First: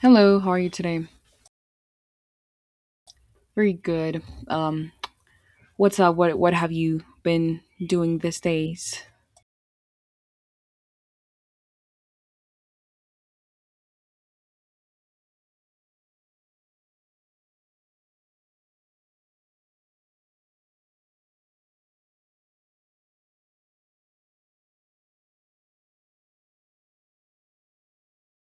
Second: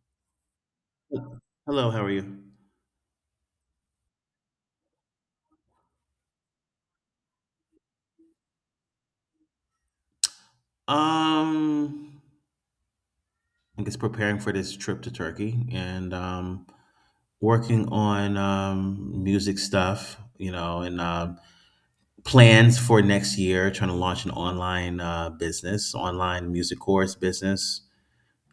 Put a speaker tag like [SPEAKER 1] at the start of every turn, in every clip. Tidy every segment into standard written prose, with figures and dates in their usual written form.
[SPEAKER 1] Hello, how are you today?
[SPEAKER 2] Hello, how are you?
[SPEAKER 1] Very good. What's up? What have you been doing these days?
[SPEAKER 2] Um, I guess preparing for this trip to Turkey and working on music stuff, and plans for next year, trying to launch an online business, online music course business,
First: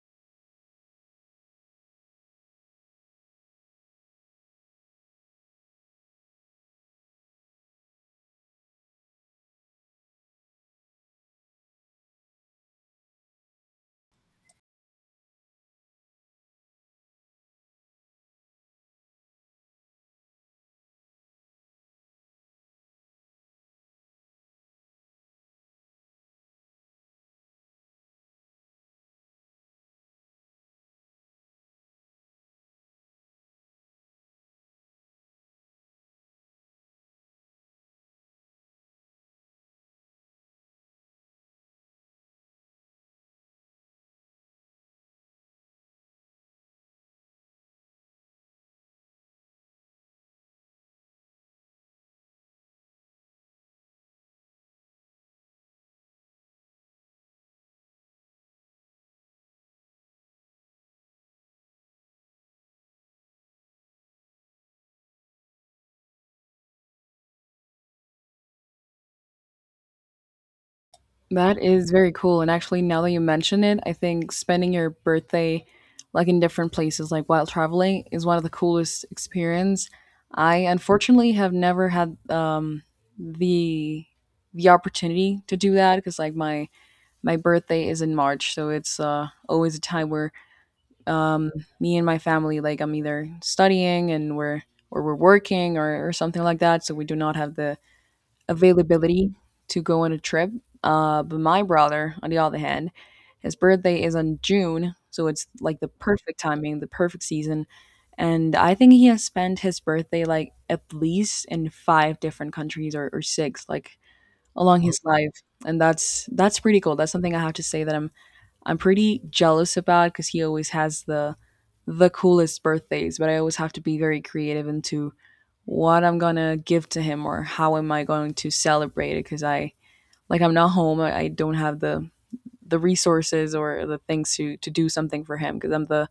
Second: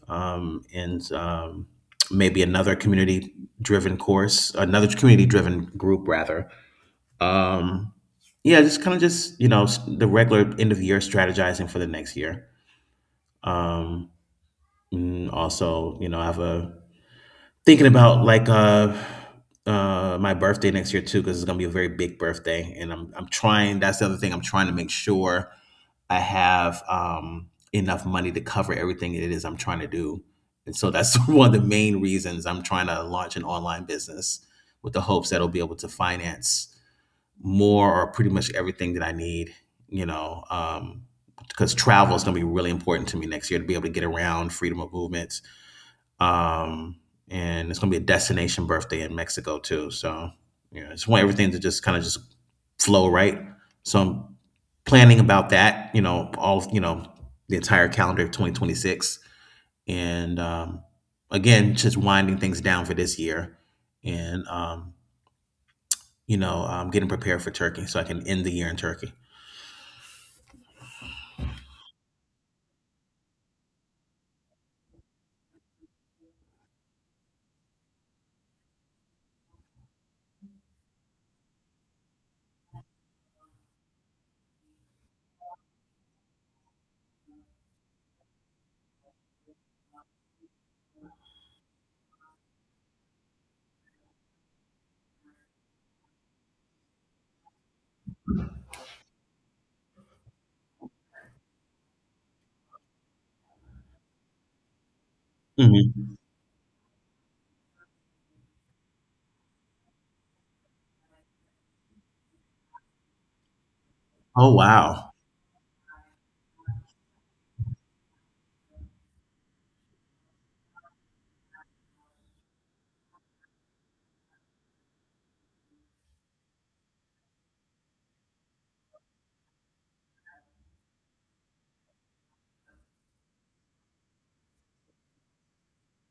[SPEAKER 2] um, and um, maybe another community driven course, another community driven group, rather. Um, yeah, just kind of just, the regular end of year strategizing for the next year. Um, Also, I have a thinking about like my birthday next year too, because it's gonna be a very big birthday. And I'm trying that's the other thing. I'm trying to make sure I have enough money to cover everything it is I'm trying to do. And so that's one of the main reasons I'm trying to launch an online business with the hopes that it'll be able to finance more or pretty much everything that I need, you know, um because travel is going to be really important to me next year to be able to get around freedom of movement um, and it's gonna be a destination birthday in Mexico too. So, I just want everything to just kind of just flow right. So I'm planning about that. All the entire calendar of 2026, and again, just winding things down for this year, and I'm getting prepared for Turkey so I can end the year in Turkey.
[SPEAKER 1] That is very cool. And actually, now that you mention it, I think spending your birthday like in different places, like while traveling, is one of the coolest experience. I unfortunately have never had the opportunity to do that because like my birthday is in March, so it's always a time where um me and my family like I'm either studying and we're or we're working or something like that, so we do not have the availability to go on a trip. But my brother on the other hand, his birthday is on June, so it's like the
[SPEAKER 2] Hmm.
[SPEAKER 1] perfect timing, the perfect season. And I think he has spent his birthday like at least in five different countries or six, like
[SPEAKER 2] Oh,
[SPEAKER 1] along his
[SPEAKER 2] wow.
[SPEAKER 1] life. And that's pretty cool. That's something I have to say that I'm pretty jealous about, because he always has the coolest birthdays, but I always have to be very creative into what I'm gonna give to him or how am I going to celebrate it, because I like I'm not home. I don't have the resources or the things to do something for him, because I'm the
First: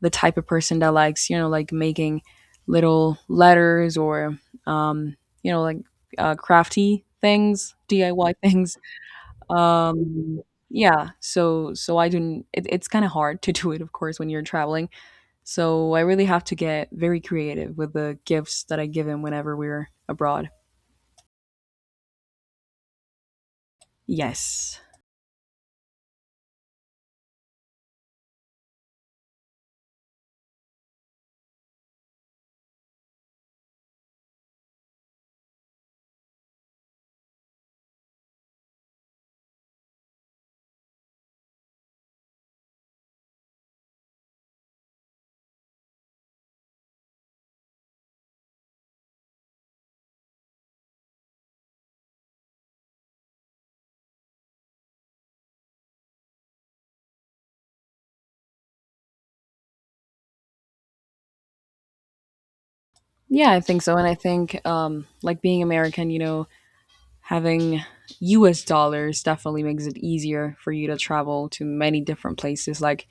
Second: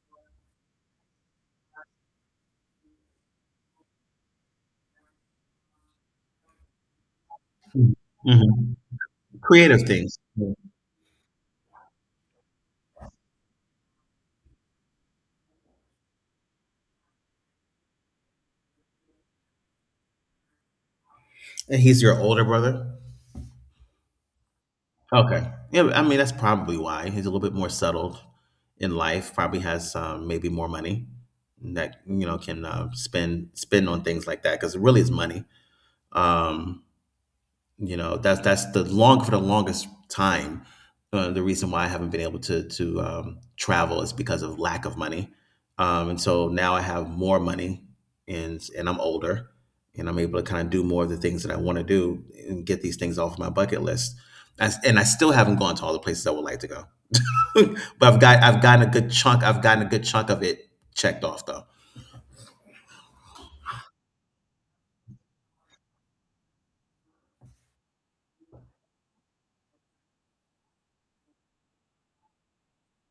[SPEAKER 1] type of person that likes, you know, like making little letters or um you know, like crafty things, DIY
[SPEAKER 2] Hmm.
[SPEAKER 1] things.
[SPEAKER 2] Creative things.
[SPEAKER 1] um
[SPEAKER 2] And
[SPEAKER 1] yeah, so I do it, it's kind of hard to do it, of course, when you're traveling, so I really have to get very creative with the gifts that I give him whenever we're abroad.
[SPEAKER 2] he's your older brother.
[SPEAKER 1] Yes.
[SPEAKER 2] Okay. Yeah, I mean, that's probably why. He's a little bit more settled in life, probably has maybe more money that can spend on things like that because it really is money. Um, that's the long for the longest time the reason why I haven't been able to travel is because of lack of money. And so now I have more money and I'm older, and I'm able to kind of do more of the things that I want to do and get these things off my bucket list. And I still haven't gone to all the places I would like to go, but I've gotten a good chunk of it checked off though.
[SPEAKER 1] Yeah, I think so. And I think like being American, you know, having US dollars definitely makes it easier for you to travel to many different places, like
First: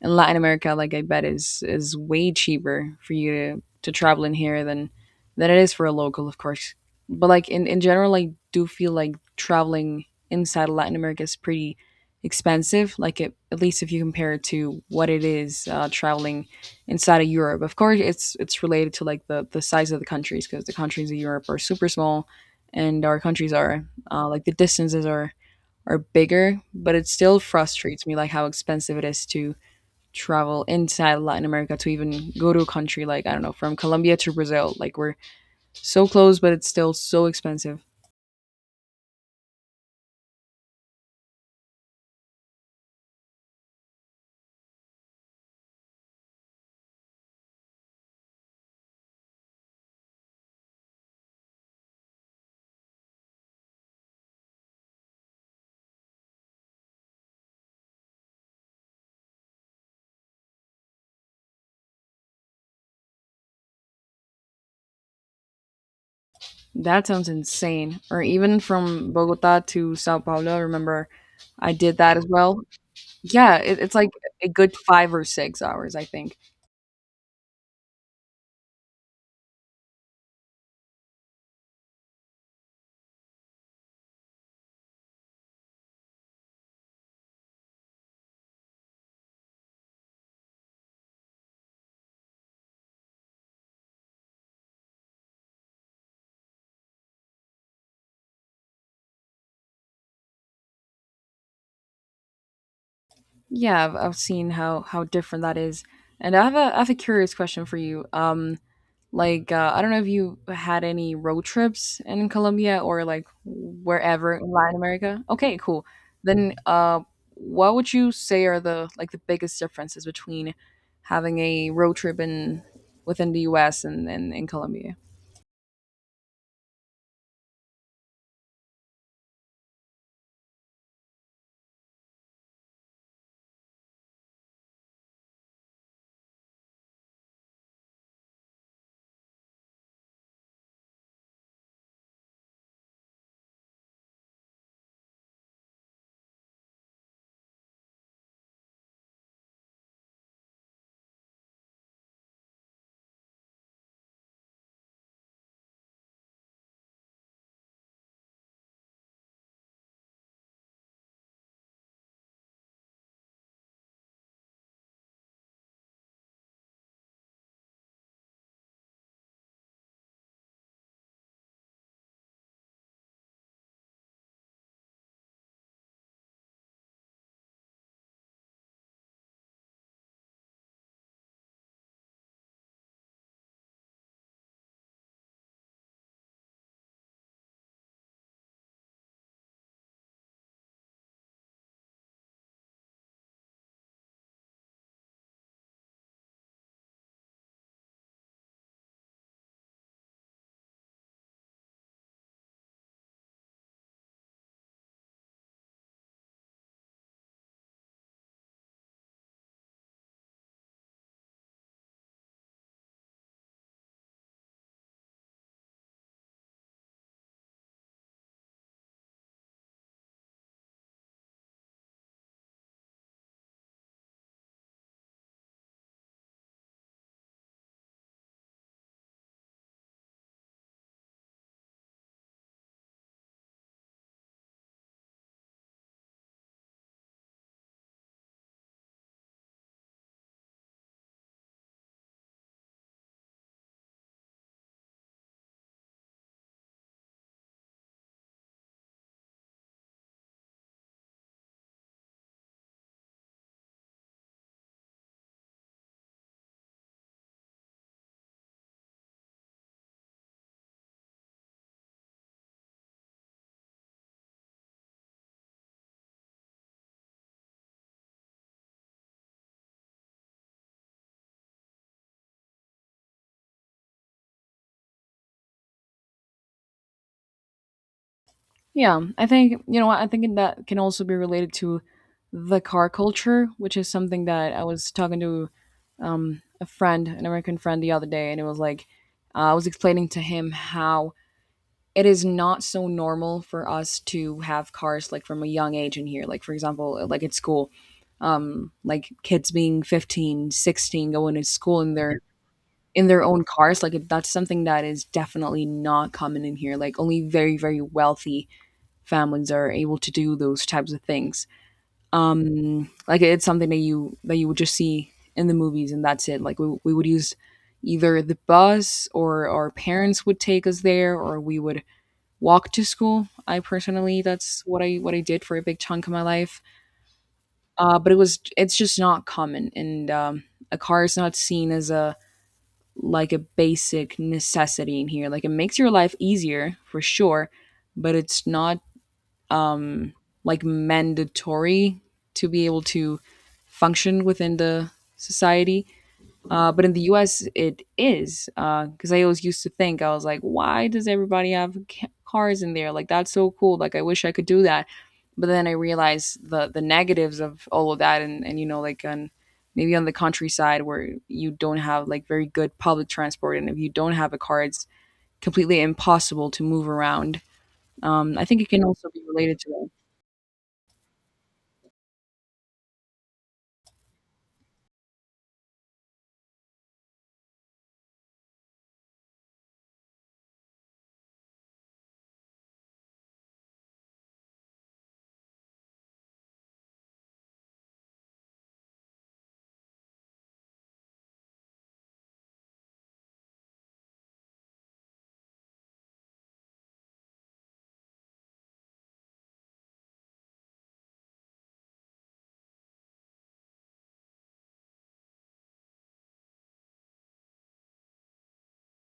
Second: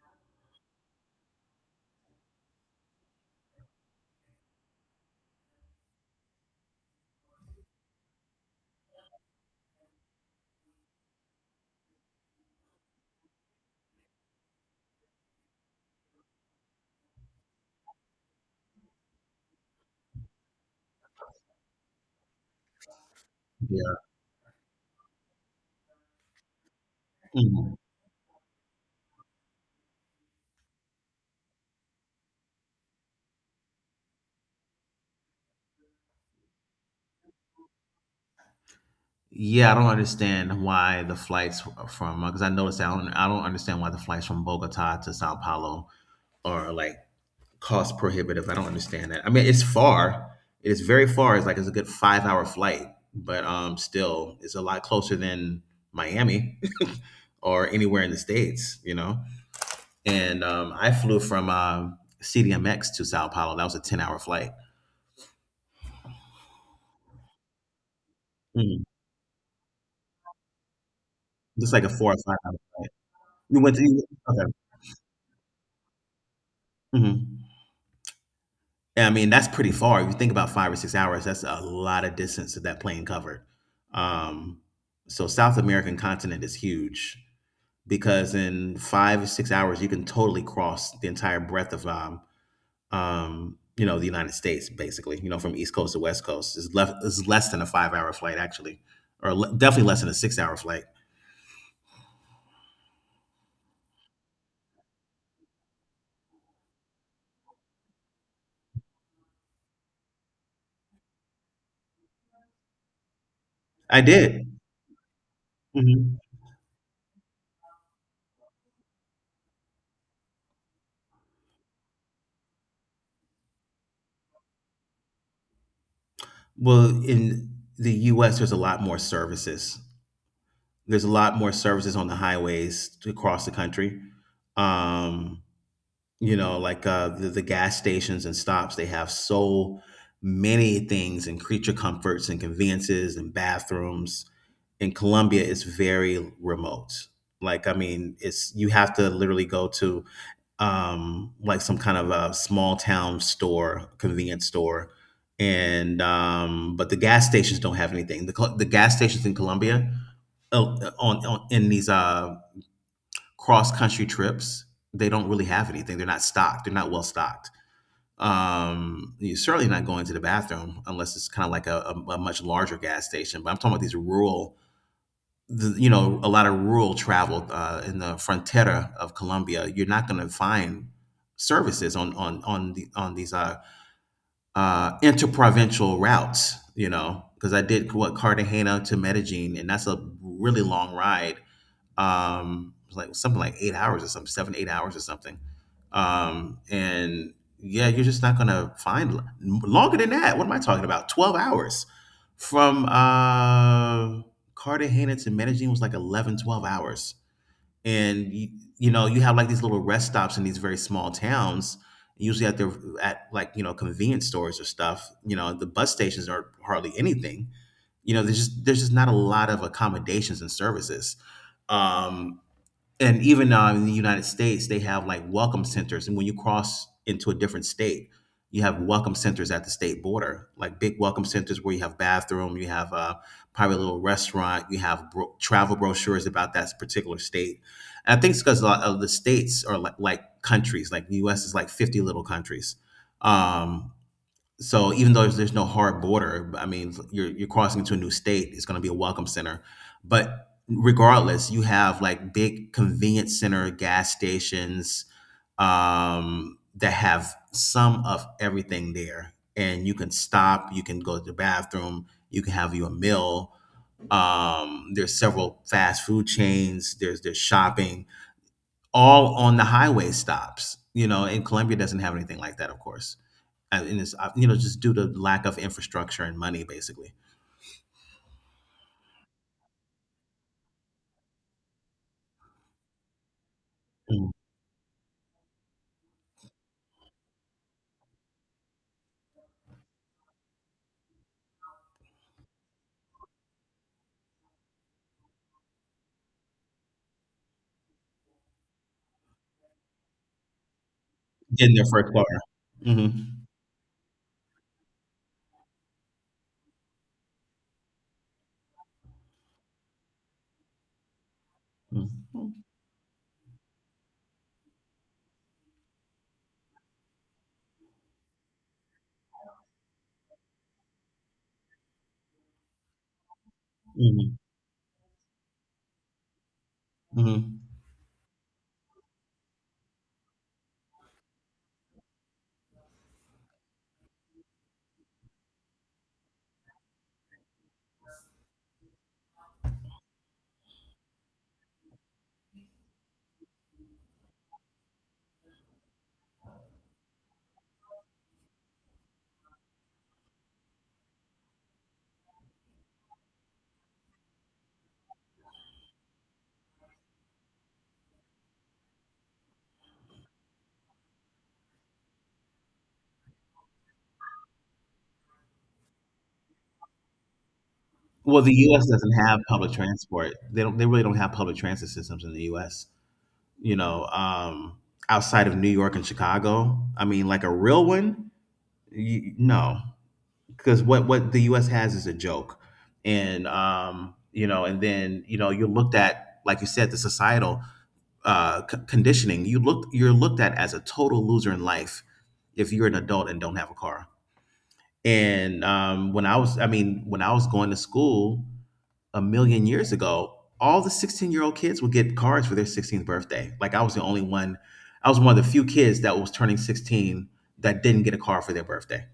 [SPEAKER 1] in Latin America, like I bet is way cheaper for you to travel in here than it is for a local, of course. But like in general, I do feel like traveling inside of Latin America is pretty expensive. Like it, at least if you compare it to what it is traveling inside of Europe. Of course, it's related to like the size of the countries, because the countries of Europe are super small, and our countries are like the distances are bigger. But it still
[SPEAKER 2] Yeah,
[SPEAKER 1] frustrates me like how expensive it is to travel inside Latin America, to even go to a country like I don't know, from Colombia to Brazil. Like we're so close, but it's still so expensive.
[SPEAKER 2] yeah, I don't understand why the flights from, because I noticed that I don't understand why the flights from Bogota to Sao Paulo are like cost prohibitive. I don't understand that. I mean, it's far. It is very far. It's like it's a good 5-hour flight, but still, it's a lot closer than Miami, or anywhere in the states. And I flew from CDMX to Sao Paulo. That was a 10-hour flight.
[SPEAKER 1] That sounds insane. Or even
[SPEAKER 2] Mhm.
[SPEAKER 1] from Bogota to Sao Paulo. Remember, I
[SPEAKER 2] Just like a
[SPEAKER 1] did
[SPEAKER 2] four
[SPEAKER 1] that
[SPEAKER 2] or
[SPEAKER 1] as
[SPEAKER 2] five hour
[SPEAKER 1] well.
[SPEAKER 2] flight.
[SPEAKER 1] Yeah,
[SPEAKER 2] You went
[SPEAKER 1] it,
[SPEAKER 2] to
[SPEAKER 1] it's
[SPEAKER 2] you,
[SPEAKER 1] like a
[SPEAKER 2] okay.
[SPEAKER 1] good 5 or 6 hours, I think.
[SPEAKER 2] Hmm. Yeah, I mean, that's pretty far. If you think about 5 or 6 hours, that's a lot of distance that that plane covered. Um, so South American continent is huge, because in 5 or 6 hours you can totally cross the entire breadth of the United States, basically, from East Coast to West Coast. Is less than a 5-hour flight, actually, or definitely less than a 6-hour flight.
[SPEAKER 1] Yeah, I've seen how different that is. And I have a curious question for you. Like, I don't know if you had any road trips in Colombia or like
[SPEAKER 2] I
[SPEAKER 1] wherever
[SPEAKER 2] did.
[SPEAKER 1] in Latin America. Okay, cool.
[SPEAKER 2] Mhm.
[SPEAKER 1] Then, what would you say are the like the biggest differences between having a road trip in within the U.S. And in Colombia?
[SPEAKER 2] Well, in the U.S., there's a lot more services on the highways across the country. Um, the gas stations and stops, they have so many things and creature comforts and conveniences and bathrooms. In Colombia, it's very remote. Like, I mean, it's you have to literally go to like some kind of a small town store, convenience store, and but the gas stations don't have anything. The gas stations in Colombia, oh, on in these cross country trips, they don't really have anything. They're not stocked. They're not well stocked. You're certainly not going to the bathroom unless it's kind of like a much larger gas station. But I'm talking about these rural, a lot of rural travel in the frontera of Colombia. You're not going to find services on the on these interprovincial routes. Because I did what Cartagena to Medellin, and that's a really long ride, it was like something like 8 hours or something, 7, 8 hours or something. And yeah, you're just not gonna find longer than that. What am I talking about? 12 hours from Cartagena to Medellin was like 11, 12 hours, and you have like these little rest stops in these very small towns, usually at convenience stores or stuff. The bus stations are hardly anything. There's just not a lot of accommodations and services, um and even in the United States, they have like welcome centers, and when you cross into a different state, you have welcome centers at the state border, like big welcome centers where you have bathroom, you have a private little restaurant, you have travel brochures about that particular state. And I think it's because a lot of the states are like countries, like the U.S. is like 50 little countries, um, so even though there's no hard border, I mean, you're crossing into a new state. It's going to be a welcome center, but regardless, you have like big convenience center, gas stations that have some of everything there, and you can stop. You can go to the bathroom. You can have you a meal. There's several fast food chains. There's shopping all on the highway stops. And Colombia doesn't have anything like that, of course. And it's just due to lack of infrastructure and money, basically.
[SPEAKER 1] Yeah, I think, you know what, I think that can also be related to the car culture, which is something
[SPEAKER 2] Mm.
[SPEAKER 1] that I was talking to a friend, an American friend, the other day, and it was like I was explaining to him how it is not so normal for us to have cars like from a young age in here, like for example like at school, like kids being 15, 16, going to
[SPEAKER 2] Getting
[SPEAKER 1] school
[SPEAKER 2] their first car.
[SPEAKER 1] in
[SPEAKER 2] Mm-hmm.
[SPEAKER 1] their own cars. Like that's something that is definitely not common in here. Like only very very wealthy families are able to do those types of things.
[SPEAKER 2] Mm-hmm.
[SPEAKER 1] Like it's something that you would just see in the movies and that's it. Like we would use either the bus or our parents would take us there, or we would walk to school. I personally, that's what I did for a big chunk of my life.
[SPEAKER 2] Hmm.
[SPEAKER 1] But it was it's just not common. And a car is not seen as a like a basic necessity in here. Like it makes your life easier for sure, but it's not um, like mandatory to be able to function within the society. But in the US, it is. Because I always used to think, I was like, why does everybody have ca- cars in there? Like, that's so cool. Like, I wish I could do that. But then I realized the negatives of all of that. And you know, like, maybe on the countryside where you don't have like very good public transport. And if you don't have a car, it's completely impossible to move around.
[SPEAKER 2] Well,
[SPEAKER 1] I
[SPEAKER 2] the
[SPEAKER 1] think it can
[SPEAKER 2] U.S.
[SPEAKER 1] also
[SPEAKER 2] doesn't
[SPEAKER 1] be
[SPEAKER 2] have
[SPEAKER 1] related to
[SPEAKER 2] public
[SPEAKER 1] that.
[SPEAKER 2] transport. They don't. They really don't have public transit systems in the U.S. You know, um, outside of New York and Chicago. I mean, like a real one. You, no. Because what the U.S. has is a joke, and you are looked at, like you said, the societal conditioning. You're looked at as a total loser in life if you're an adult and don't have a car. And when I was, I mean, when I was going to school a million years ago, all the 16-year-old kids would get cards for their 16th birthday. Like, I was the only one. I was one of the few kids that was turning 16 that didn't get a car for their birthday,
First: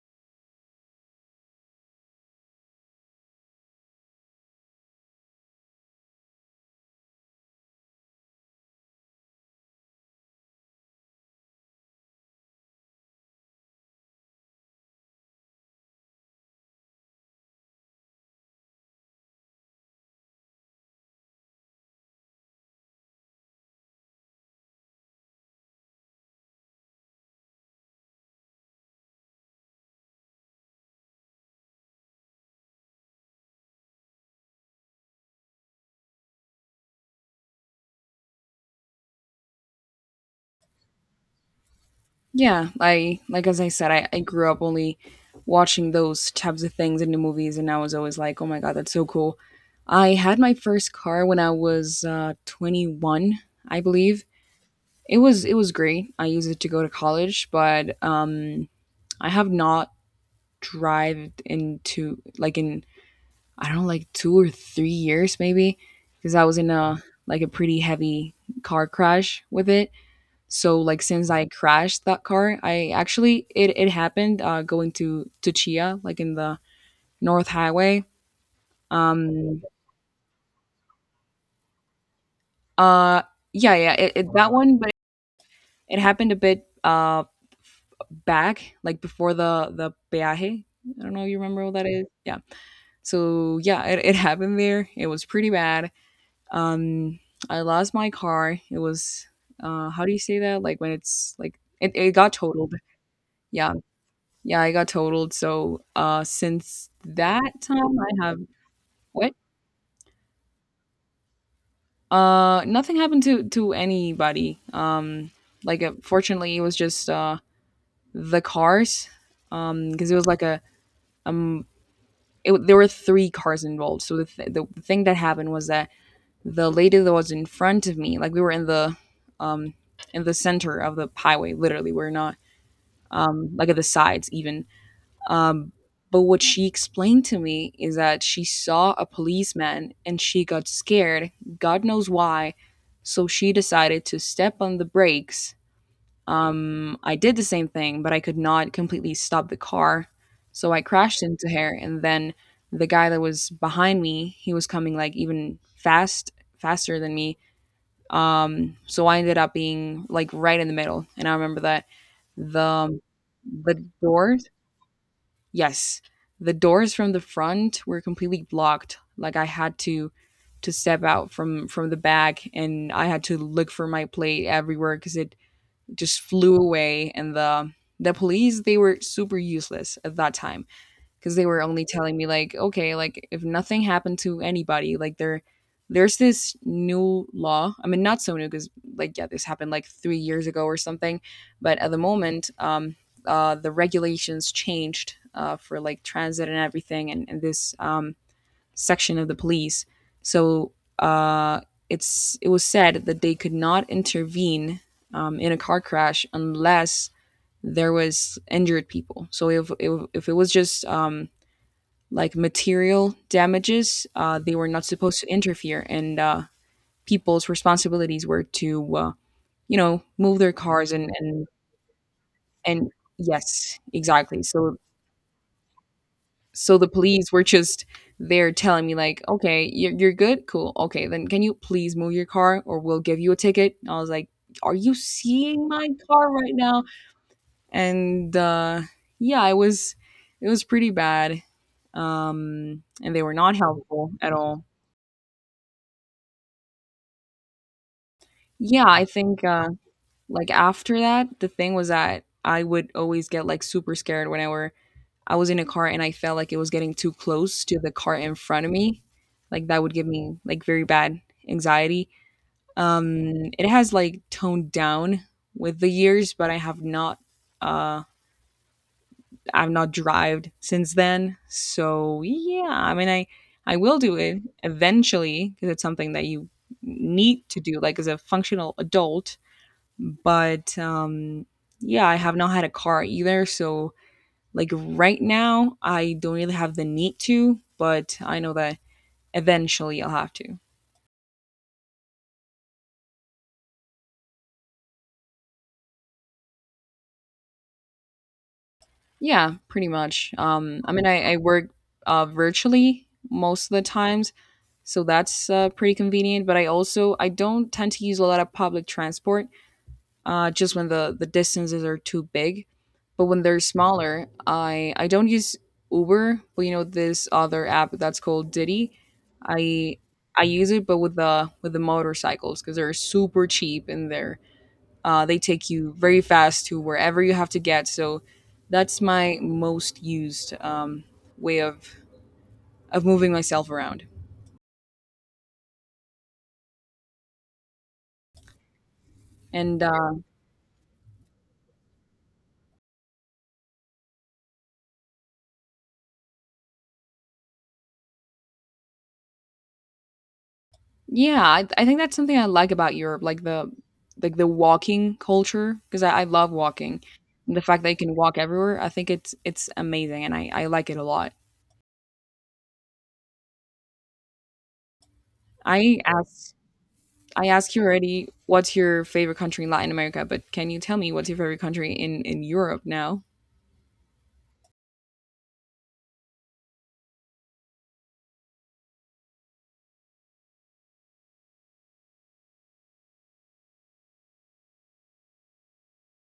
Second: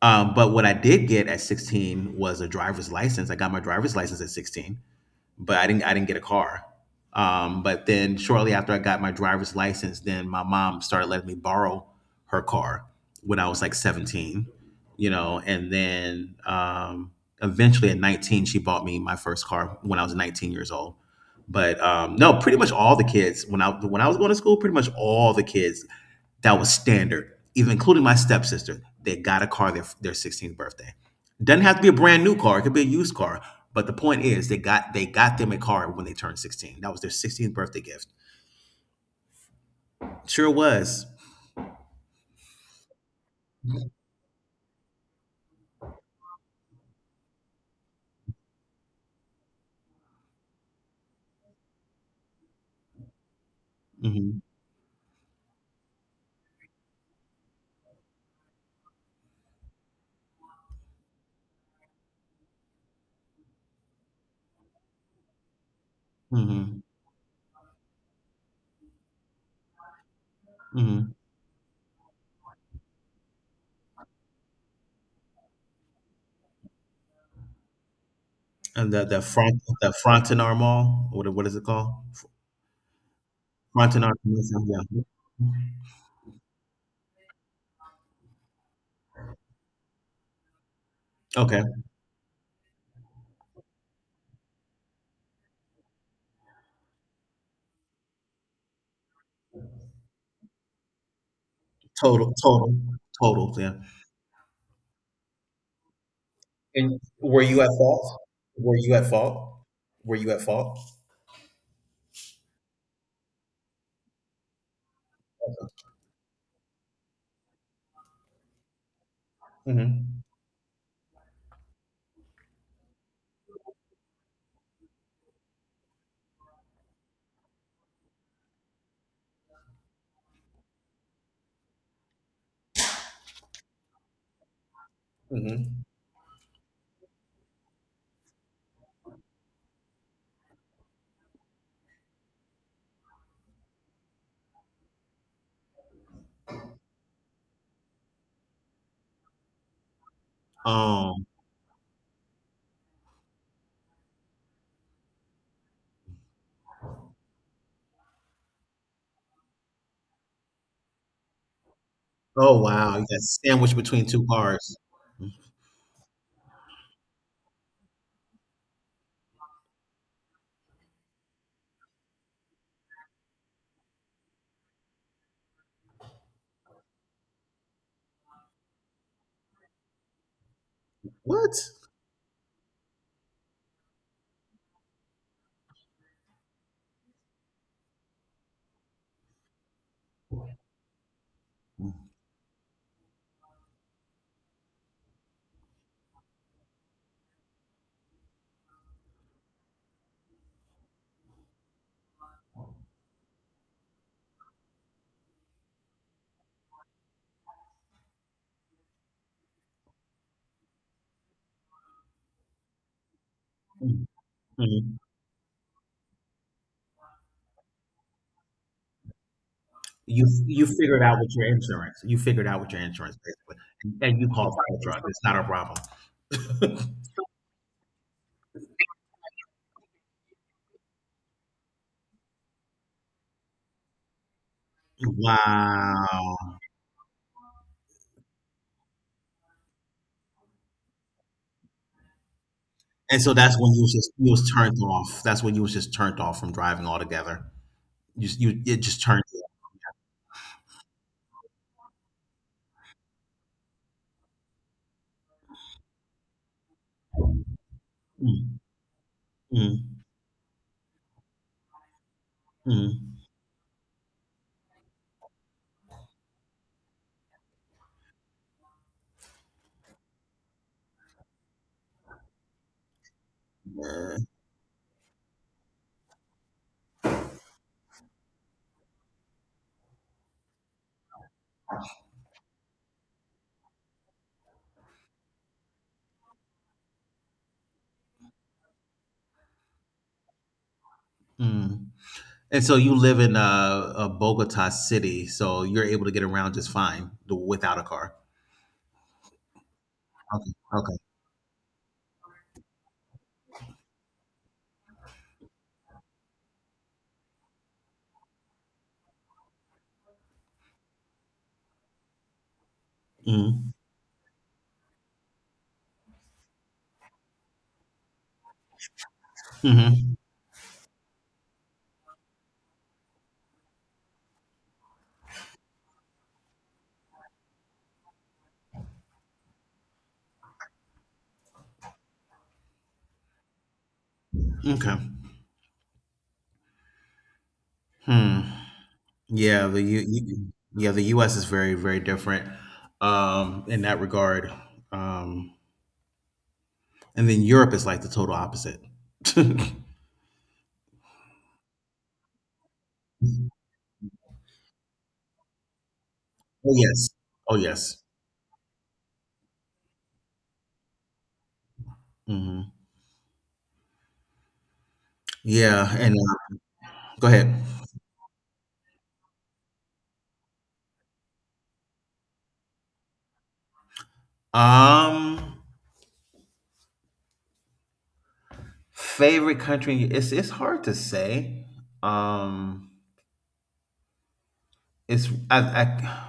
[SPEAKER 2] but what I did get at 16 was a driver's license. I got my driver's license at 16, but I didn't get a car. But then shortly after I got my driver's license, then my mom started letting me borrow her car when I was like 17, you know, and then eventually at 19 she bought me my first car when I was 19 years old. But no, pretty much all the kids when I was going to school, pretty much all the kids, that was standard, even including my stepsister. They got a car their 16th birthday. Doesn't have to be a brand new car; it could be a used car. But the point is, they got them a car when they turned 16. That was their 16th birthday gift. Sure was.
[SPEAKER 1] Yeah, I like as I said, I grew up only watching those types of things in the movies, and I was always like, "Oh my god, that's so cool!" I had my first car when I was 21, I believe.
[SPEAKER 2] Hmm.
[SPEAKER 1] It was great. I used it to go to college, but I have not drived into like in I don't know, like 2 or 3 years maybe, because I was in
[SPEAKER 2] Hmm.
[SPEAKER 1] a like a pretty heavy car crash with it. So like
[SPEAKER 2] Hmm.
[SPEAKER 1] since I crashed that car, I actually it happened going to Chia like in the North Highway.
[SPEAKER 2] And the the
[SPEAKER 1] Um
[SPEAKER 2] front the Frontenac Mall. What is it called?
[SPEAKER 1] uh yeah
[SPEAKER 2] Frontenac.
[SPEAKER 1] it, that one,
[SPEAKER 2] Yeah.
[SPEAKER 1] but it happened a bit back like before the peaje. I don't know you
[SPEAKER 2] Okay.
[SPEAKER 1] remember what that is. Yeah. So yeah, it happened there. It was pretty bad. Um I lost my car. It was how do you say that? Like when it's like it got
[SPEAKER 2] Total. Total.
[SPEAKER 1] totaled.
[SPEAKER 2] Total.
[SPEAKER 1] Yeah.
[SPEAKER 2] Yeah.
[SPEAKER 1] Yeah, I got totaled. So since
[SPEAKER 2] And were
[SPEAKER 1] that
[SPEAKER 2] you at
[SPEAKER 1] time
[SPEAKER 2] fault?
[SPEAKER 1] I have
[SPEAKER 2] Were you at
[SPEAKER 1] what?
[SPEAKER 2] fault? Were you at fault?
[SPEAKER 1] Nothing happened to anybody. Like fortunately it was just the cars, because it
[SPEAKER 2] Hmm.
[SPEAKER 1] was like a there were three cars involved. So the thing that happened was that the lady that was in front of me, like we were um in the center of the highway literally. We're not like at the sides even.
[SPEAKER 2] Hmm.
[SPEAKER 1] But what she explained to me is that she saw a policeman and she got scared, God knows why. So she decided to step on the brakes. I did the same thing, but I could not completely stop the car. So I
[SPEAKER 2] Oh.
[SPEAKER 1] crashed into her, and then the guy that was behind me, he was coming like even fast, faster than me. So I ended up being like right in the middle, and I remember that the
[SPEAKER 2] Oh, wow,
[SPEAKER 1] um,
[SPEAKER 2] you got sandwiched
[SPEAKER 1] the
[SPEAKER 2] between 2
[SPEAKER 1] door.
[SPEAKER 2] cars.
[SPEAKER 1] Yes, the doors from the front were completely blocked. Like I had to step out from the back, and I had to look for my plate everywhere because it just flew away. And the police, they were super useless at that time, because they
[SPEAKER 2] What?
[SPEAKER 1] were only telling me like, okay, like if nothing happened to anybody, like there there's this new law. I mean, not so new, because like yeah, this happened like 3 years ago or something. But at the moment, the regulations changed for like transit and everything, and this section of the police. So uh it's it was said that they could not intervene, in a car crash, unless there was injured people. So if it was just like material
[SPEAKER 2] Mm,
[SPEAKER 1] damages, they were not
[SPEAKER 2] mhm.
[SPEAKER 1] supposed to interfere, and people's responsibilities were to, you know,
[SPEAKER 2] You
[SPEAKER 1] move their
[SPEAKER 2] you
[SPEAKER 1] cars
[SPEAKER 2] figured out with your insurance. You figured out with your
[SPEAKER 1] and
[SPEAKER 2] insurance, basically,
[SPEAKER 1] yes,
[SPEAKER 2] and you
[SPEAKER 1] exactly.
[SPEAKER 2] called
[SPEAKER 1] So
[SPEAKER 2] fire truck. It's not a problem.
[SPEAKER 1] so the police were just there telling me like, okay, you're good, cool, okay, then can you please move your car or we'll give you a ticket? I was like, are you seeing my car
[SPEAKER 2] Wow,
[SPEAKER 1] right now? And yeah, it was pretty bad, and
[SPEAKER 2] and
[SPEAKER 1] they were
[SPEAKER 2] so
[SPEAKER 1] not
[SPEAKER 2] that's when you was just
[SPEAKER 1] helpful
[SPEAKER 2] you
[SPEAKER 1] at
[SPEAKER 2] was
[SPEAKER 1] all.
[SPEAKER 2] turned off. That's when you was just turned off from driving altogether. You s you it
[SPEAKER 1] Yeah,
[SPEAKER 2] just
[SPEAKER 1] I
[SPEAKER 2] turned you
[SPEAKER 1] think
[SPEAKER 2] off.
[SPEAKER 1] like after that, the thing was that I would always get like super scared whenever I was in a car and I felt like it was getting too close to the car in
[SPEAKER 2] Mm,
[SPEAKER 1] front of me. Like
[SPEAKER 2] mm,
[SPEAKER 1] that would give me like very bad anxiety.
[SPEAKER 2] mm,
[SPEAKER 1] It has like toned down with the years, but I have not uh I've not drived since then. So yeah, I mean I will do
[SPEAKER 2] eh,
[SPEAKER 1] it eventually because it's something that you need to do, like, as a functional adult, but yeah, I have not had a car either. So, like, right now I don't really have the need to, but I know that eventually I'll have to.
[SPEAKER 2] mm. And so you live in, Bogota City, so you're able to get around just fine without a car.
[SPEAKER 1] Yeah, pretty much.
[SPEAKER 2] Okay,
[SPEAKER 1] I
[SPEAKER 2] okay.
[SPEAKER 1] mean I work virtually most of the times, so that's pretty convenient. But I also I don't tend to use a lot of public transport, just when the distances are too big. But when they're
[SPEAKER 2] Mhm.
[SPEAKER 1] smaller, I don't use Uber, but you know this other app that's called Didi. I
[SPEAKER 2] Mm-hmm.
[SPEAKER 1] I use it, but with the motorcycles because they're super cheap, and they're they take you very fast to wherever you have to get. So that's my most used way of moving myself around.
[SPEAKER 2] Okay. Hmm. Yeah,
[SPEAKER 1] And
[SPEAKER 2] the U, U- yeah, the US is very, very different in that regard. Um and then Europe is like the total opposite.
[SPEAKER 1] yeah, I think that's something I like about Europe, like the the walking culture, because I love
[SPEAKER 2] Oh, yes.
[SPEAKER 1] walking.
[SPEAKER 2] Oh,
[SPEAKER 1] The fact
[SPEAKER 2] yes.
[SPEAKER 1] that you can walk everywhere, I think it's amazing, and I like it a lot.
[SPEAKER 2] Hmm. Yeah,
[SPEAKER 1] I
[SPEAKER 2] and
[SPEAKER 1] asked
[SPEAKER 2] go
[SPEAKER 1] I
[SPEAKER 2] ahead.
[SPEAKER 1] asked you already what's your favorite country in Latin America, but can you tell me what's your favorite country in Europe now?
[SPEAKER 2] Um, Favorite country? It's hard to say. Um, it's I I,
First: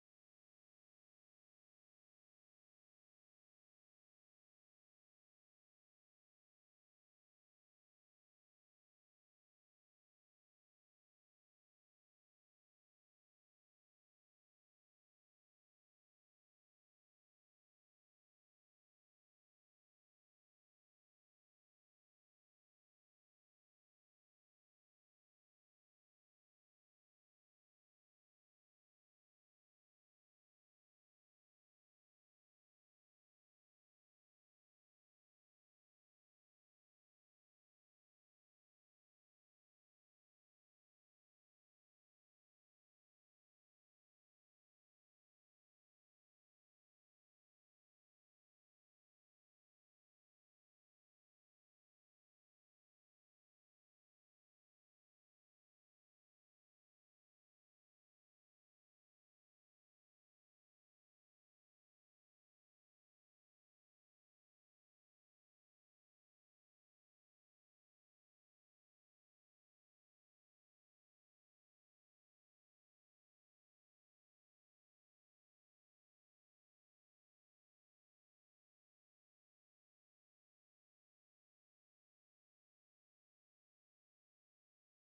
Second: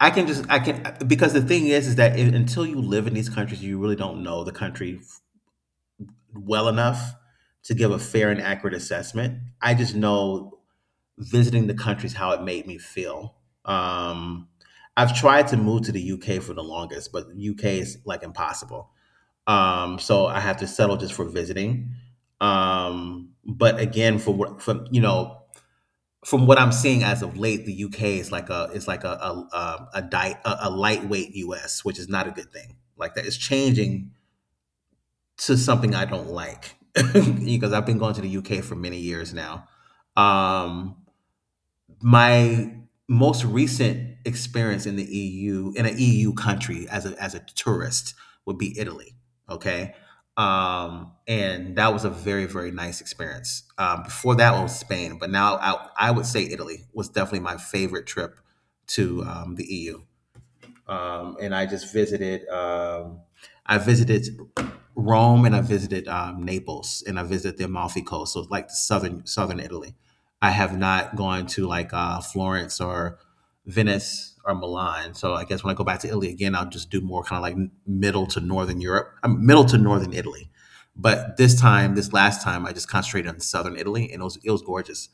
[SPEAKER 2] I can just I can, because the thing is that until you live in these countries, you really don't know the country well enough to give a fair and accurate assessment. I just know visiting the country is how it made me feel. Um, I've tried to move to the UK for the longest, but UK is like impossible. So I have to settle just for visiting. But again, for what from you know from what I'm seeing as of late, the UK is like a lightweight US, which is not a good thing. Like that, it's changing to something I don't like because I've been going to the UK for many years now. Um, my most recent experience in the EU, in an EU country as a tourist, would be Italy. Okay, and that was a very very nice experience. Before that was Spain, but now I would say Italy was definitely my favorite trip to the EU, and I just visited. I visited Rome, and I visited Naples, and I visited the Amalfi Coast, so it's like the southern Italy. I have not gone to like Florence or Venice or Milan. So I guess when I go back to Italy again, I'll just do more kind of like middle to northern Europe, middle to northern Italy. But this time, this last time, I just concentrated on southern Italy, and it was gorgeous.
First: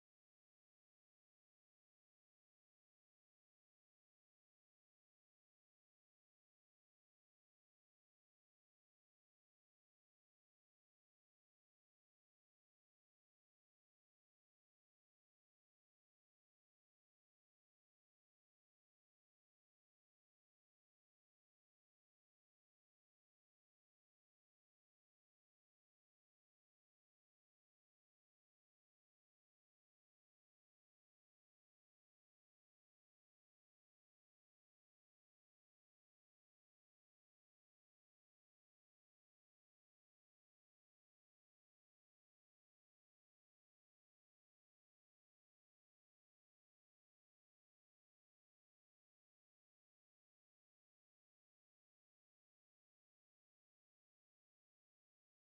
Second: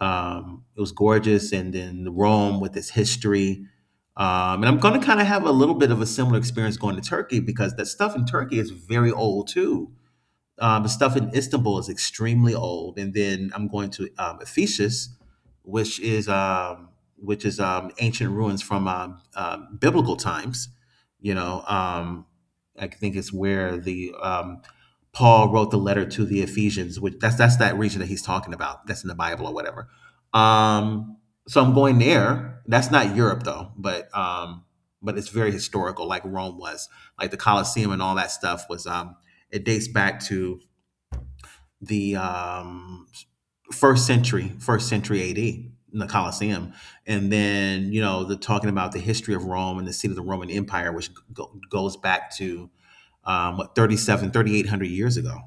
[SPEAKER 2] It was gorgeous, and then Rome with its history. And I'm going to kind of have a little bit of a similar experience going to Turkey, because that stuff in Turkey is very old too. The stuff in Istanbul is extremely old, and then I'm going to Ephesus, which is um, which is ancient ruins from biblical times. You know, I think it's where the Paul wrote the letter to the Ephesians, which that's that region that he's talking about. That's in the Bible or whatever. Um, so I'm going there. That's not Europe though, but it's very historical, like Rome was, like the Colosseum and all that stuff was. It dates back to the first century AD in the Colosseum. And then, you know, the talking about the history of Rome and the seat of the Roman Empire, which goes back to what, thirty seven, 3,800 years ago.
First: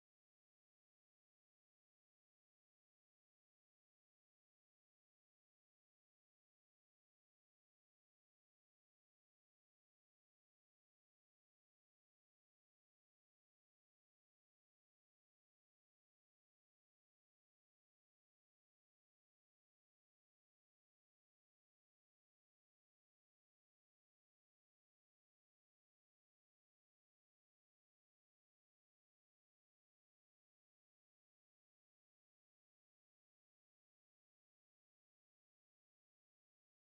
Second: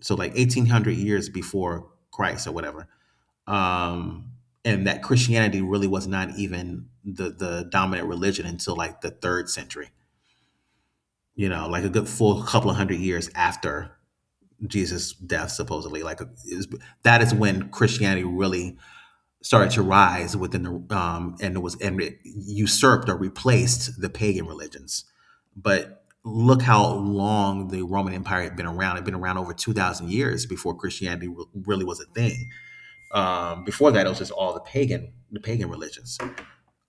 [SPEAKER 2] So like 1,800 years before Christ or whatever. Um, and that Christianity really was not even the dominant religion until like the third century, you know, like a good full couple of hundred years after Jesus' death, supposedly. That is when Christianity really started to rise within the and it was and it usurped or replaced the pagan religions. But look how long the Roman Empire had been around. It had been around over 2,000 years before Christianity really was a thing. Before that, it was just all the pagan religions.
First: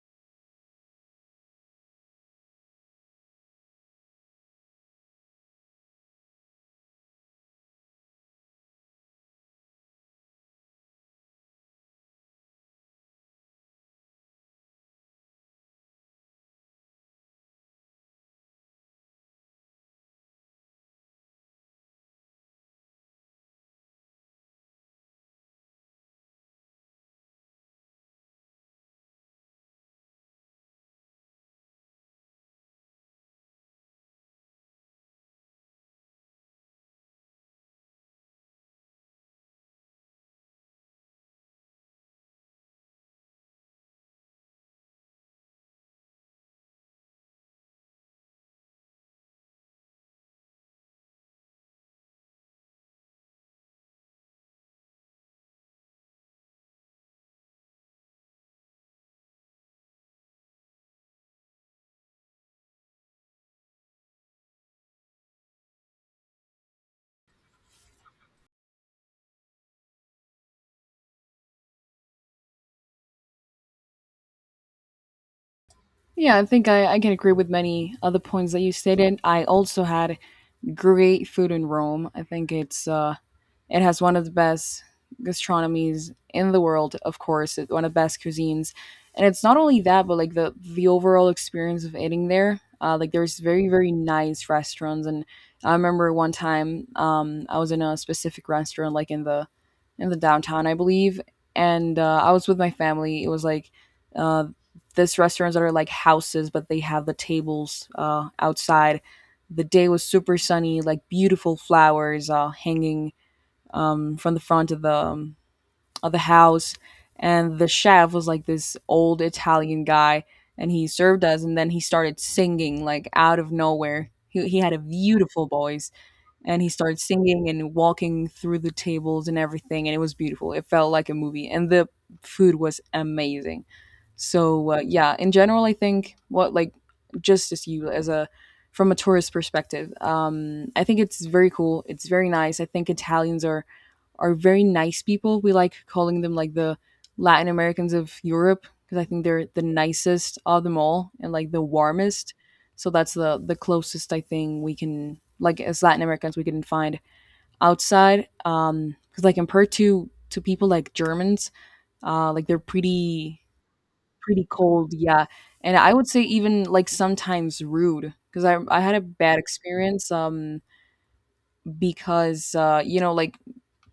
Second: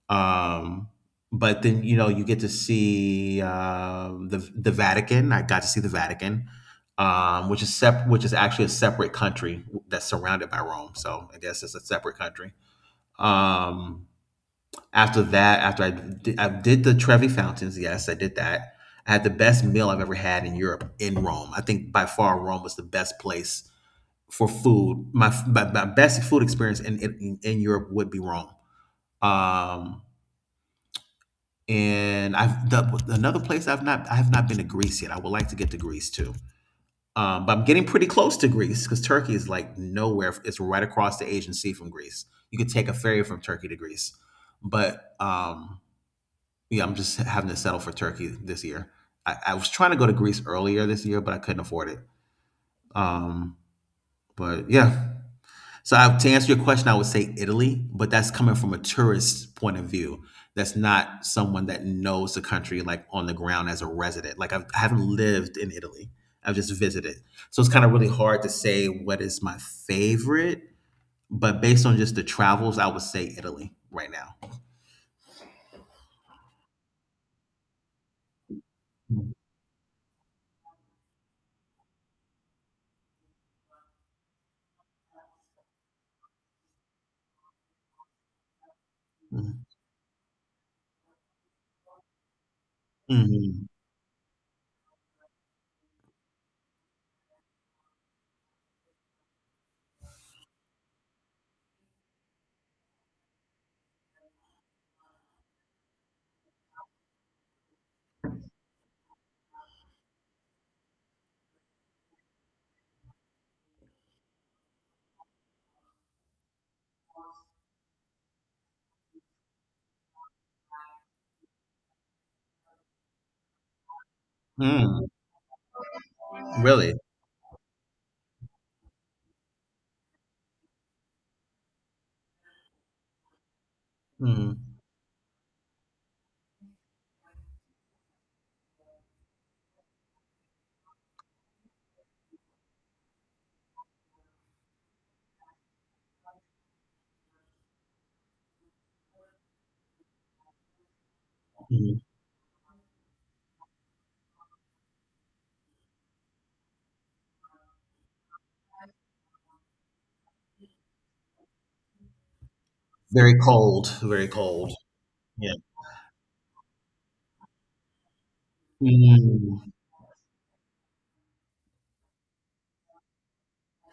[SPEAKER 2] Um, but then you know you get to see the Vatican. I got to see the Vatican, which is which is actually a separate country that's surrounded by Rome. So I guess it's a separate country. Um, After that, I did the Trevi Fountains, yes, I did that. I had the best meal I've ever had in Europe, in Rome. I think by far Rome was the best place for food. My best food experience in Europe would be Rome. Um, and another place I've not I have not been to Greece yet. I would like to get to Greece too, but I'm getting pretty close to Greece because Turkey is like nowhere. It's right across the Aegean Sea from Greece. You could take a ferry from Turkey to Greece, but yeah, I'm just having to settle for Turkey this year. I was trying to go to Greece earlier this year, but I couldn't afford it. Um, but yeah, so to answer your question, I would say Italy, but that's coming from a tourist point of view. That's not someone that knows the country like on the ground as a resident. Like I haven't lived in Italy. I've just visited. So it's kind of really hard to say what is my favorite, but based on just the travels, I would say Italy right now.
[SPEAKER 1] Yeah, I think I can agree with many other points that you stated. I also had great food in Rome. I think it has one of the best gastronomies in the world. Of course, one of the best cuisines, and it's
[SPEAKER 2] Mhm.
[SPEAKER 1] not only that, but like the overall experience of eating there. Like there's
[SPEAKER 2] Mhm.
[SPEAKER 1] very very nice restaurants, and I remember one time, I was in a specific restaurant, like in the downtown, I believe, and I was with my family. It was like. Uh, this restaurants that are like houses, but they have the tables outside. The day was super sunny, like beautiful flowers hanging from the front of the house, and the chef was like this old Italian guy, and he served us, and then he started singing like out of nowhere. He had a
[SPEAKER 2] Mm.
[SPEAKER 1] beautiful voice, and he
[SPEAKER 2] Really?
[SPEAKER 1] started singing and walking through the tables and everything, and it was beautiful. It felt like a movie, and the food was amazing.
[SPEAKER 2] Mhm.
[SPEAKER 1] So yeah, in general, I think what, just as you, as a, from a tourist perspective, I think it's very cool, it's very nice. I think Italians are very nice people. We like calling them like the Latin Americans of Europe, because I think they're the nicest of them all, and like the
[SPEAKER 2] Mhm.
[SPEAKER 1] warmest. So that's the closest, I think, we can, like, as Latin Americans, we can find outside. Because, like, compared to people like Germans, like they're
[SPEAKER 2] Very cold, very
[SPEAKER 1] pretty
[SPEAKER 2] cold.
[SPEAKER 1] cold, yeah.
[SPEAKER 2] Yeah.
[SPEAKER 1] And I would say even like sometimes rude, because I had a bad
[SPEAKER 2] Mhm.
[SPEAKER 1] experience, because you know, like,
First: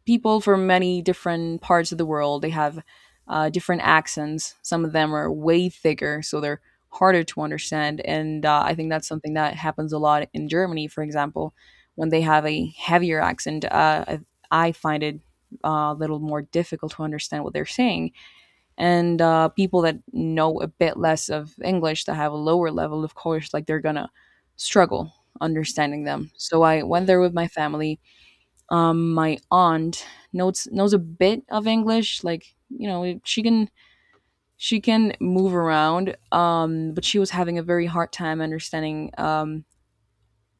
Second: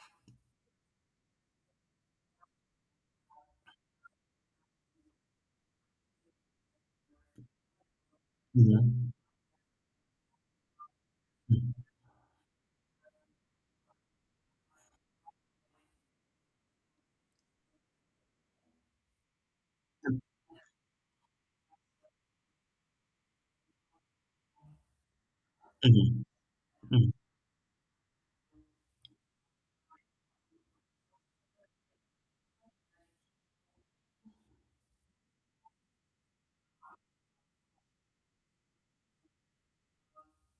[SPEAKER 1] people from many different parts of the world. They have different accents. Some of them are way thicker, so they're harder to understand. And I think that's
[SPEAKER 2] Mhm.
[SPEAKER 1] something that happens a lot in Germany, for example,
[SPEAKER 2] Mhm.
[SPEAKER 1] when they have a heavier accent. I find it a little more difficult to understand what they're saying. And people that know a bit less of English, that have a lower level, of course, like they're gonna struggle understanding
[SPEAKER 2] Mhm.
[SPEAKER 1] them. So I went there with my family, my aunt knows a bit of English, like, you know, she can move around, but she was having a very hard time understanding, um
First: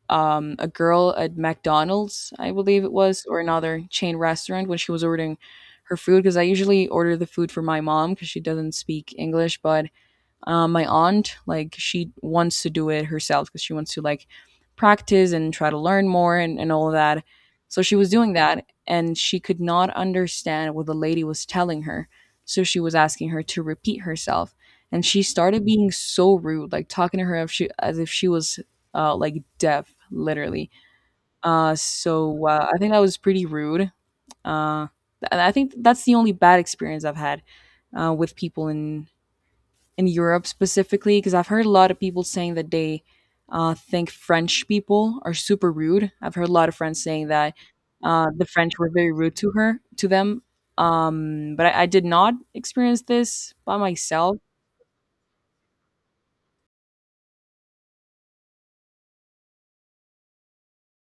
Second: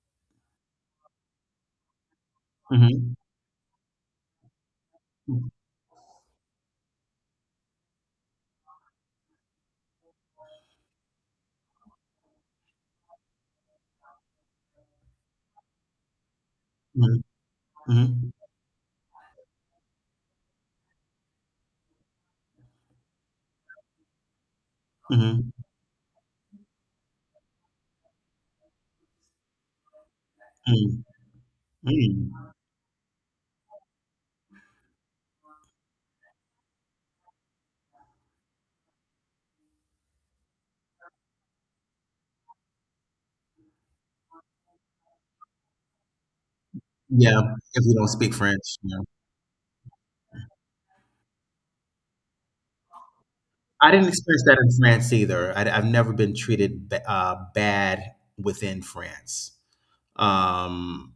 [SPEAKER 1] um a girl at McDonald's, I believe it
[SPEAKER 2] Mhm.
[SPEAKER 1] was, or another chain restaurant, when she was ordering her food. Because I usually order the food for my mom because she doesn't speak English, but my aunt, like, she wants to do it herself because she wants to, like, practice and try to learn more, and all of
[SPEAKER 2] Mhm,
[SPEAKER 1] that. So she
[SPEAKER 2] mhm,
[SPEAKER 1] was doing that, and she could not understand what the lady was telling her. So she was asking her to repeat herself. And she
[SPEAKER 2] mhm,
[SPEAKER 1] started being so rude, like talking to her, if she, as if she was like, deaf, literally.
[SPEAKER 2] mm,
[SPEAKER 1] Uh, so
[SPEAKER 2] mm.
[SPEAKER 1] uh, I think that was pretty rude. Uh, and I think that's the only bad experience I've had with people in Europe specifically. Because I've heard a lot of people saying that they think French people are super rude. I've heard a lot of friends saying
[SPEAKER 2] Yeah,
[SPEAKER 1] that
[SPEAKER 2] if you don't speak
[SPEAKER 1] the
[SPEAKER 2] French,
[SPEAKER 1] French were
[SPEAKER 2] yeah.
[SPEAKER 1] very rude to her, to them. But I did not experience this by
[SPEAKER 2] I didn't
[SPEAKER 1] myself.
[SPEAKER 2] experience that in France either. Have never been treated bad within France. Um,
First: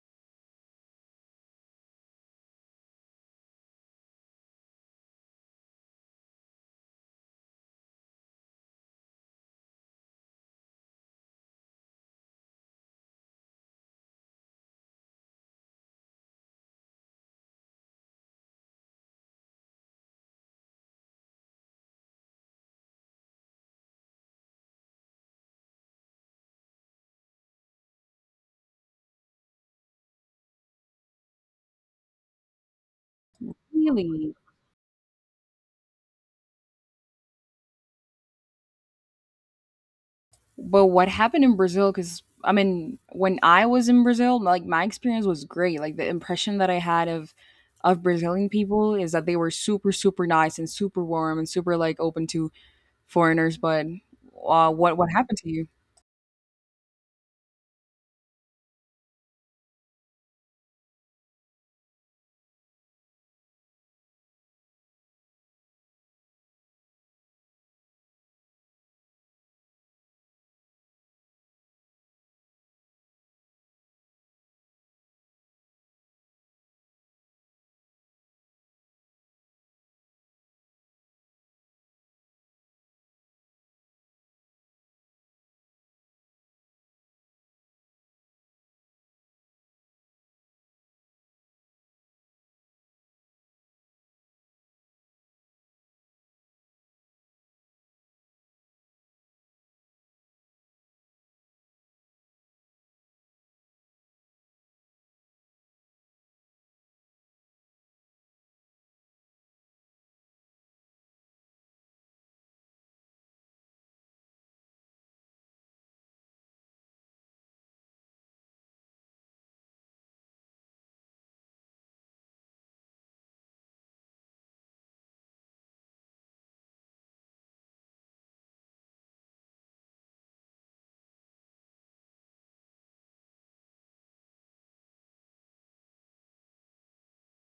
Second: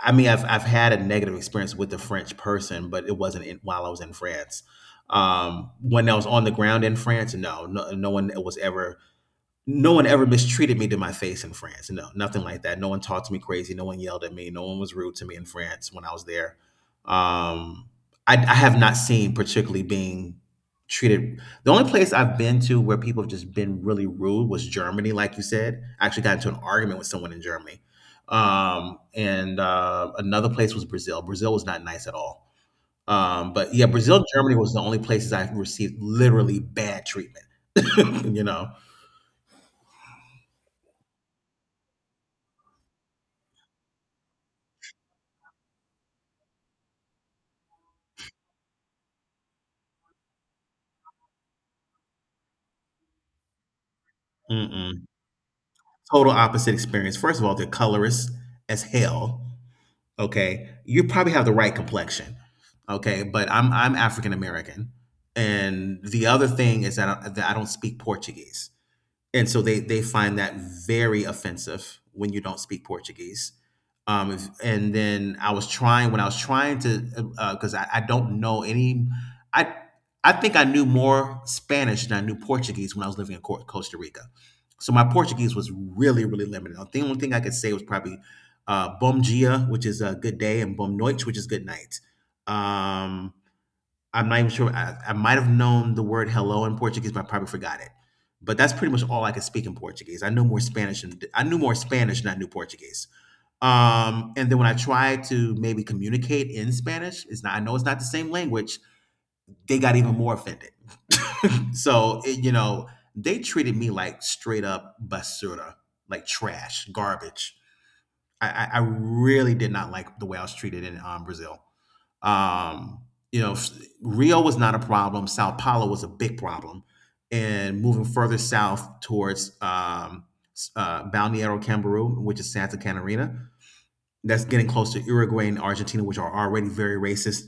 [SPEAKER 2] I mean, I've had a negative experience with a French person, but it wasn't in, while I was in France. When I was on the ground in France, no, no, no one was ever no one ever mistreated me to my face in France. No, nothing like that. No one talked to me crazy. No one yelled at me. No one was rude to me in France when I was there. Um, I have not seen particularly being treated. The only place I've been to where people have just been really rude was Germany, like you said. I actually got into an argument with someone in Germany. And Another place was Brazil. Brazil was not nice at all. But yeah,
[SPEAKER 1] Really?
[SPEAKER 2] Brazil, Germany was the only places I received literally bad treatment. you know.
[SPEAKER 1] But what happened in Brazil? Because I mean, when I was in Brazil, like, my experience was great. Like, the impression that I had of Brazilian people is that they were super, super nice and super warm and super, like, open to foreigners. But
[SPEAKER 2] Mm-mm.
[SPEAKER 1] what happened to you?
[SPEAKER 2] Total opposite experience. First of all, they're colorist as hell. Okay, you probably have the right complexion. Okay, but I'm African American, and the other thing is that I don't speak Portuguese, and so they find that very offensive when you don't speak Portuguese. And then I was trying when I was trying to, because I don't know any. I I think I knew more Spanish than I knew Portuguese when I was living in Costa Rica. So my Portuguese was really really limited. The only thing I could say was probably "bom dia," which is a good day, and "bom noite," which is good night. Um, I'm not even sure. I might have known the word hello in Portuguese, but I probably forgot it. But that's pretty much all I could speak in Portuguese. I knew more Spanish than I knew Portuguese. And then when I tried to maybe communicate in Spanish, it's not. I know it's not the same language. They got even more offended. So it, you know, they treated me like straight up basura, like trash, garbage. I really did not like the way I was treated in Brazil. Um, you know, Rio was not a problem. Sao Paulo was a big problem, and moving further south towards Balneário Camboriú, which is Santa Catarina, that's getting close to Uruguay and Argentina, which are already very racist.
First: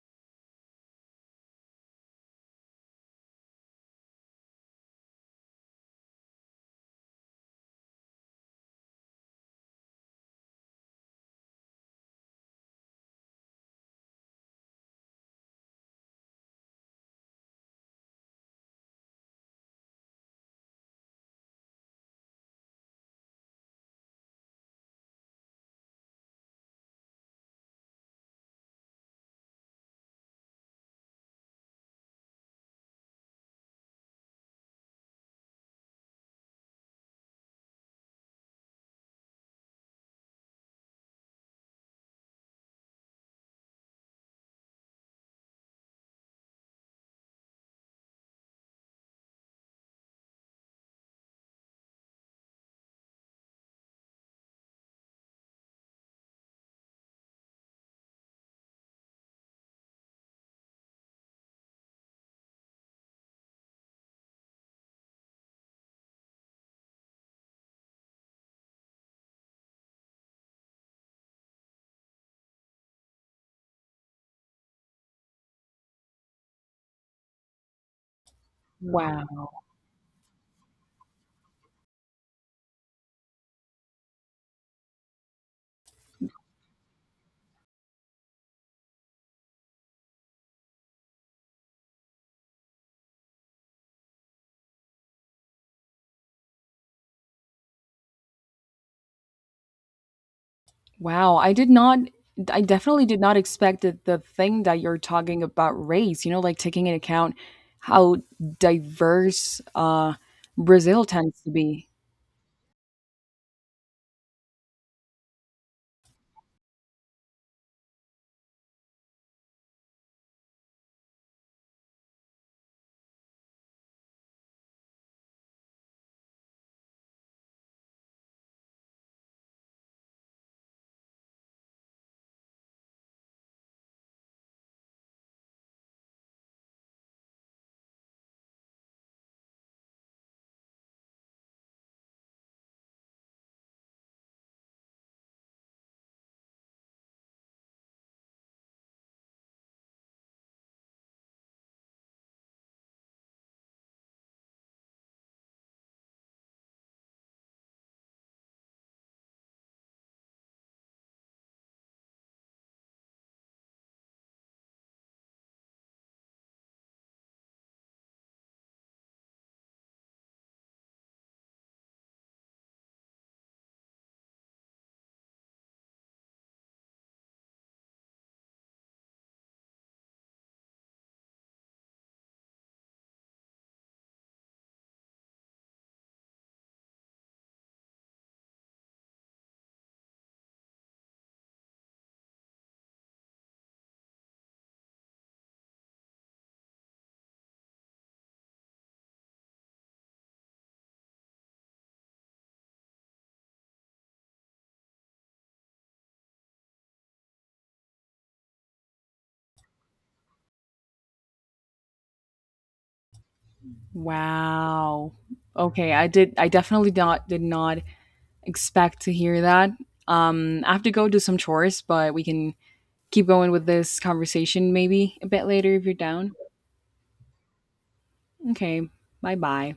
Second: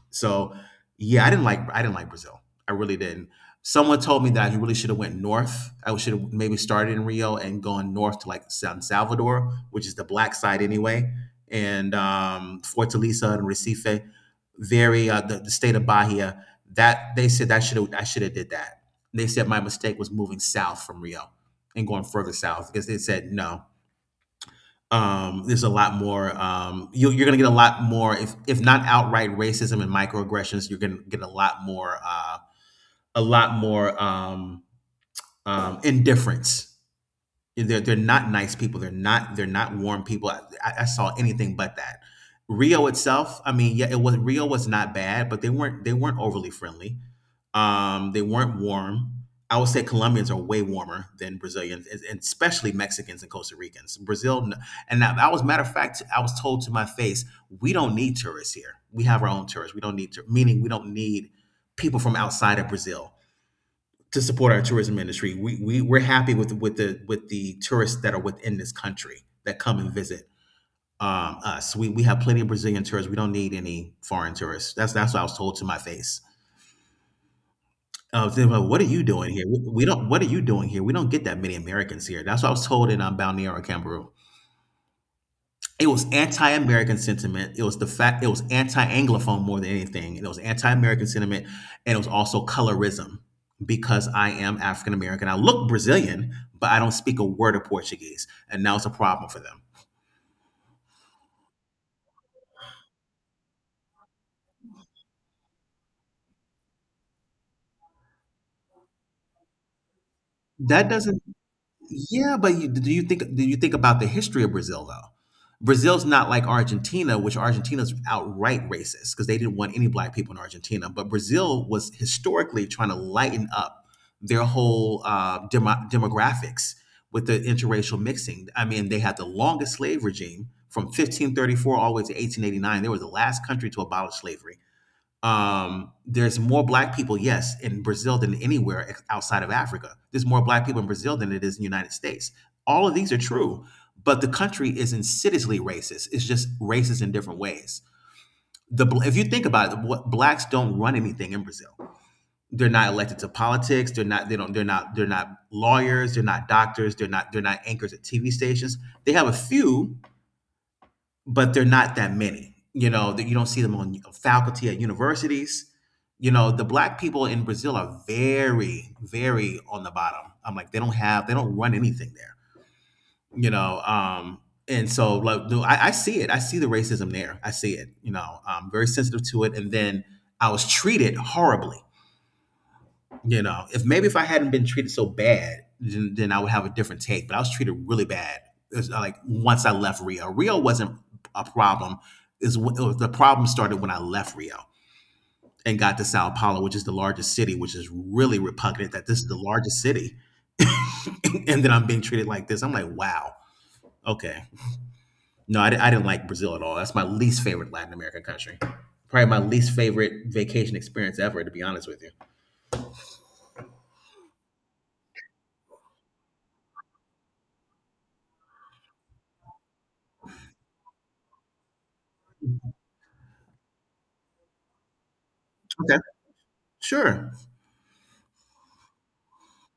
[SPEAKER 2] So yeah, I didn't like Brazil. I really didn't. Someone told me that you really should have went north. I should have maybe started in Rio and gone north to like San Salvador, which is the black side anyway, and Fortaleza and Recife, very the state of Bahia. That they said that should have I should have did that. They said my mistake was moving south from Rio and going further south, because they said no there's a lot more, you you're gonna get a lot more, if not outright racism and microaggressions, you're gonna get a lot more, a lot more, um, indifference. They're not nice people. They're not warm people. I saw anything but that. Rio itself, I mean, yeah, it was Rio was not bad, but they weren't overly friendly. They weren't warm. I would say Colombians are way warmer than Brazilians, and especially Mexicans and Costa Ricans. I was, matter of fact, I was told to my face, we don't need tourists here. We have our own tourists. We don't need, to meaning we don't need people from outside of Brazil to support our tourism industry. We're happy with with the tourists that are within this country that come and visit us. We have plenty of Brazilian tourists. We don't need any foreign tourists. That's what I was told to my face. They were like, what are you doing
[SPEAKER 1] Wow,
[SPEAKER 2] here? We don't. What are you doing here? We don't get that many Americans here. That's what I was told in Balneário Camaru. It was anti-American sentiment. It was anti-Anglophone more than anything. It was anti-American sentiment, and it was also colorism because I am African American. I look Brazilian, but I don't speak a word of Portuguese, and now it's a problem for them.
[SPEAKER 1] wow! I definitely did not expect that, the thing that you're talking about race. You know, like, taking into account how diverse,
[SPEAKER 2] That
[SPEAKER 1] Brazil
[SPEAKER 2] doesn't
[SPEAKER 1] tends to be.
[SPEAKER 2] Yeah, but do you think about the history of Brazil though? Brazil's not like Argentina, which Argentina's outright racist because they didn't want any black people in Argentina. But Brazil was historically trying to lighten up their whole demographics with the interracial mixing. I mean, they had the longest slave regime from 1534 all the way to 1889. They were the last country to abolish slavery. There's more black people, yes, in Brazil than anywhere outside of Africa. There's more black people in Brazil than it is in the United States. All of these are true, but the country is insidiously racist. It's just racist in different ways. The If you think about it, what blacks don't run anything in Brazil. They're not elected to politics. They're not. They don't. They're not. They're not lawyers. They're not doctors. They're not anchors at TV stations. They have a few, but they're not that many. You know that you don't see them on faculty at universities. You know the black people in Brazil are very, very on the bottom. I'm like they don't run anything there. You know, and so like no, I see it. I see the racism there. I see it. You know, I'm very sensitive to it. And then I was treated horribly. You know, if maybe if I hadn't been treated so bad, then I would have a different take. But I was treated really bad. It was, like Once I left Rio, Rio wasn't a problem. Is the problem started when I left Rio and got to Sao Paulo, which is the largest city, which is really repugnant that this is the largest city, and then I'm being treated like this. I'm like, wow, okay. No, I didn't like Brazil at all. That's my least favorite Latin American country. Probably my least favorite vacation experience ever, to be honest with you.
[SPEAKER 1] Wow. I definitely not did not expect to hear that. I have to go do some chores, but we can keep going with this conversation maybe a bit later if you're
[SPEAKER 2] Okay,
[SPEAKER 1] down.
[SPEAKER 2] sure.
[SPEAKER 1] Okay, bye bye.